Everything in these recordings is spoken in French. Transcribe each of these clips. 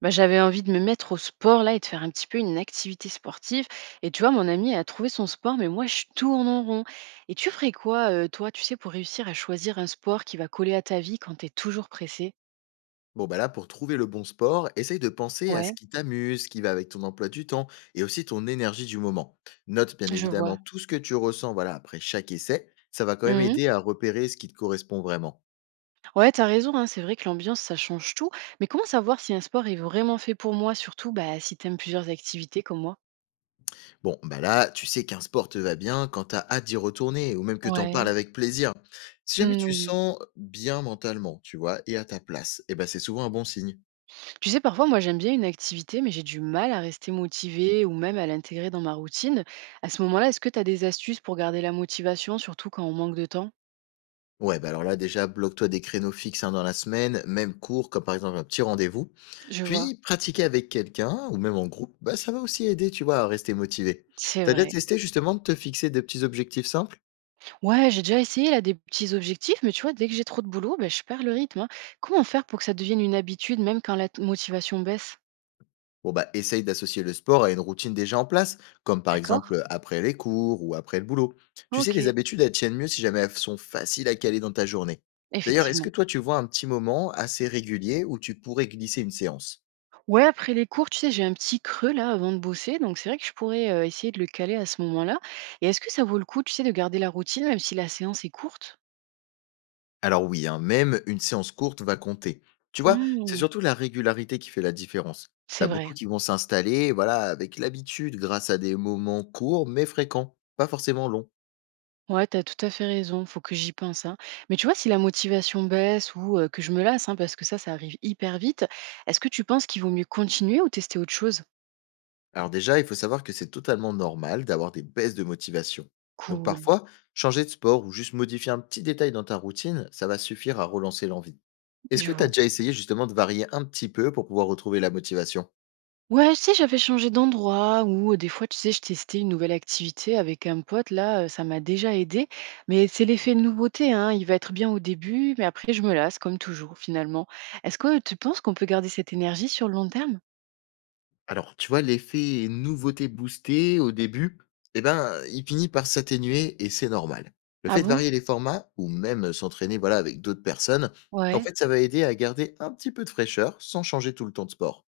Bah, j'avais envie de me mettre au sport là et de faire un petit peu une activité sportive. Et tu vois, mon amie a trouvé son sport, mais moi je tourne en rond. Et tu ferais quoi, toi, tu sais, pour réussir à choisir un sport qui va coller à ta vie quand t'es toujours pressée. Bon, bah là, pour trouver le bon sport, essaye de penser à Mhm. Ce Ouais, qui t'amuse, ce qui va avec ton emploi du temps et aussi ton énergie du moment. Note bien je évidemment vois. tout ce que tu ressens voilà, après chaque essai. Ça va quand même Mhm. aider à repérer ce qui te correspond vraiment. Ouais, t'as raison, hein, c'est vrai que l'ambiance, ça change tout. Mais comment savoir si un sport est vraiment fait pour moi, surtout bah, si t'aimes plusieurs activités comme moi. Bon, bah là, tu sais qu'un sport te va bien quand t'as hâte d'y retourner ou même que t'en parles Ouais, avec plaisir. Si jamais mm, tu oui. sens bien mentalement, tu vois, et à ta place, eh ben c'est souvent un bon signe. Tu sais, parfois, moi, j'aime bien une activité, mais j'ai du mal à rester motivée ou même à l'intégrer dans ma routine. À ce moment-là, est-ce que tu as des astuces pour garder la motivation, surtout quand on manque de temps? Ouais, bah alors là, déjà, bloque-toi des créneaux fixes hein, dans la semaine, même court, comme par exemple un petit rendez-vous. Je vois. Puis, pratiquer avec quelqu'un ou même en groupe, bah, ça va aussi aider, tu vois, à rester motivé. C'est T'as déjà vrai. testé justement de te fixer des petits objectifs simples? Ouais, j'ai déjà essayé là des petits objectifs, mais tu vois, dès que j'ai trop de boulot, ben, je perds le rythme, hein. Comment faire pour que ça devienne une habitude, même quand motivation baisse? Bon, bah, essaye d'associer le sport à une routine déjà en place, comme par D'accord. exemple après les cours ou après le boulot. Tu sais, Ok. les habitudes, elles tiennent mieux si jamais elles sont faciles à caler dans ta journée. D'ailleurs, est-ce que Effectivement. toi, tu vois un petit moment assez régulier où tu pourrais glisser une séance? Ouais, après les cours, tu sais, j'ai un petit creux là avant de bosser, donc c'est vrai que je pourrais essayer de le caler à ce moment-là. Et est-ce que ça vaut le coup, tu sais, de garder la routine, même si la séance est courte? Alors oui, hein, même une séance courte va compter. Tu vois, c'est Mmh, surtout la régularité qui fait la différence. c'est T'as beaucoup vrai. qui vont s'installer, voilà, avec l'habitude, grâce à des moments courts mais fréquents, pas forcément longs. Ouais, t'as tout à fait raison, faut que j'y pense, hein. Mais tu vois, si la motivation baisse ou que je me lasse, hein, parce que ça arrive hyper vite, est-ce que tu penses qu'il vaut mieux continuer ou tester autre chose? Alors déjà, il faut savoir que c'est totalement normal d'avoir des baisses de motivation. Donc Cool, parfois, changer de sport ou juste modifier un petit détail dans ta routine, ça va suffire à relancer l'envie. Est-ce je que t'as vois. déjà essayé justement de varier un petit peu pour pouvoir retrouver la motivation? Ouais, tu sais, j'avais changé d'endroit ou, des fois, tu sais, je testais une nouvelle activité avec un pote, là, ça m'a déjà aidé. Mais c'est l'effet de nouveauté, hein, il va être bien au début, mais après je me lasse comme toujours, finalement. Est-ce que tu penses qu'on peut garder cette énergie sur le long terme? Alors, tu vois, l'effet nouveauté boostée au début, eh ben, il finit par s'atténuer et c'est normal. Le Ah fait de bon? varier les formats ou même s'entraîner voilà, avec d'autres personnes, en Ouais. fait, ça va aider à garder un petit peu de fraîcheur sans changer tout le temps de sport.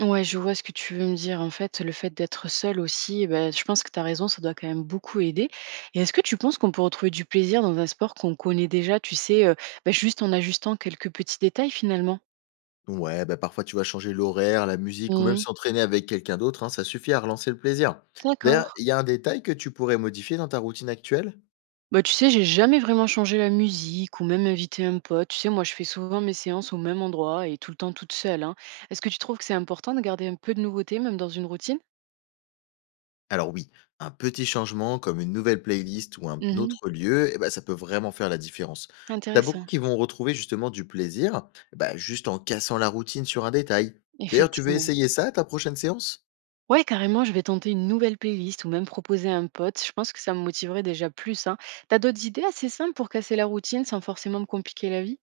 Ouais, je vois ce que tu veux me dire. En fait, le fait d'être seule aussi, bah, je pense que tu as raison, ça doit quand même beaucoup aider. Et est-ce que tu penses qu'on peut retrouver du plaisir dans un sport qu'on connaît déjà, tu sais, bah, juste en ajustant quelques petits détails finalement? Ouais, bah parfois tu vas changer l'horaire, la musique ou même Mhm. s'entraîner avec quelqu'un d'autre, hein, ça suffit à relancer le plaisir. D'ailleurs, D'accord. il y a un détail que tu pourrais modifier dans ta routine actuelle? Bah, tu sais, j'ai jamais vraiment changé la musique ou même invité un pote. Tu sais, moi, je fais souvent mes séances au même endroit et tout le temps toute seule, hein. Est-ce que tu trouves que c'est important de garder un peu de nouveauté, même dans une routine? Alors oui, un petit changement comme une nouvelle playlist ou un Mhm. autre lieu, eh ben, ça peut vraiment faire la différence. T'as beaucoup Intéressant, qui vont retrouver justement du plaisir, bah, juste en cassant la routine sur un détail. D'ailleurs, tu veux effectivement. essayer ça à ta prochaine séance? Ouais, carrément, je vais tenter une nouvelle playlist ou même proposer à un pote. Je pense que ça me motiverait déjà plus, hein. T'as d'autres idées assez simples pour casser la routine sans forcément me compliquer la vie?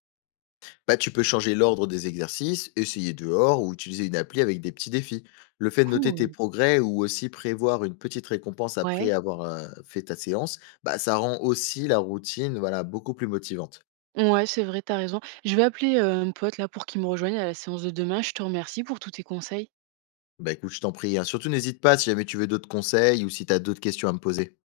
Bah, tu peux changer l'ordre des exercices, essayer dehors ou utiliser une appli avec des petits défis. Le fait de noter tes Cool. progrès ou aussi prévoir une petite récompense après Ouais. avoir fait ta séance, bah, ça rend aussi la routine voilà, beaucoup plus motivante. Ouais, c'est vrai, t'as raison. Je vais appeler un pote là pour qu'il me rejoigne à la séance de demain. Je te remercie pour tous tes conseils. Bah écoute, je t'en prie, hein. Surtout n'hésite pas si jamais tu veux d'autres conseils ou si tu as d'autres questions à me poser.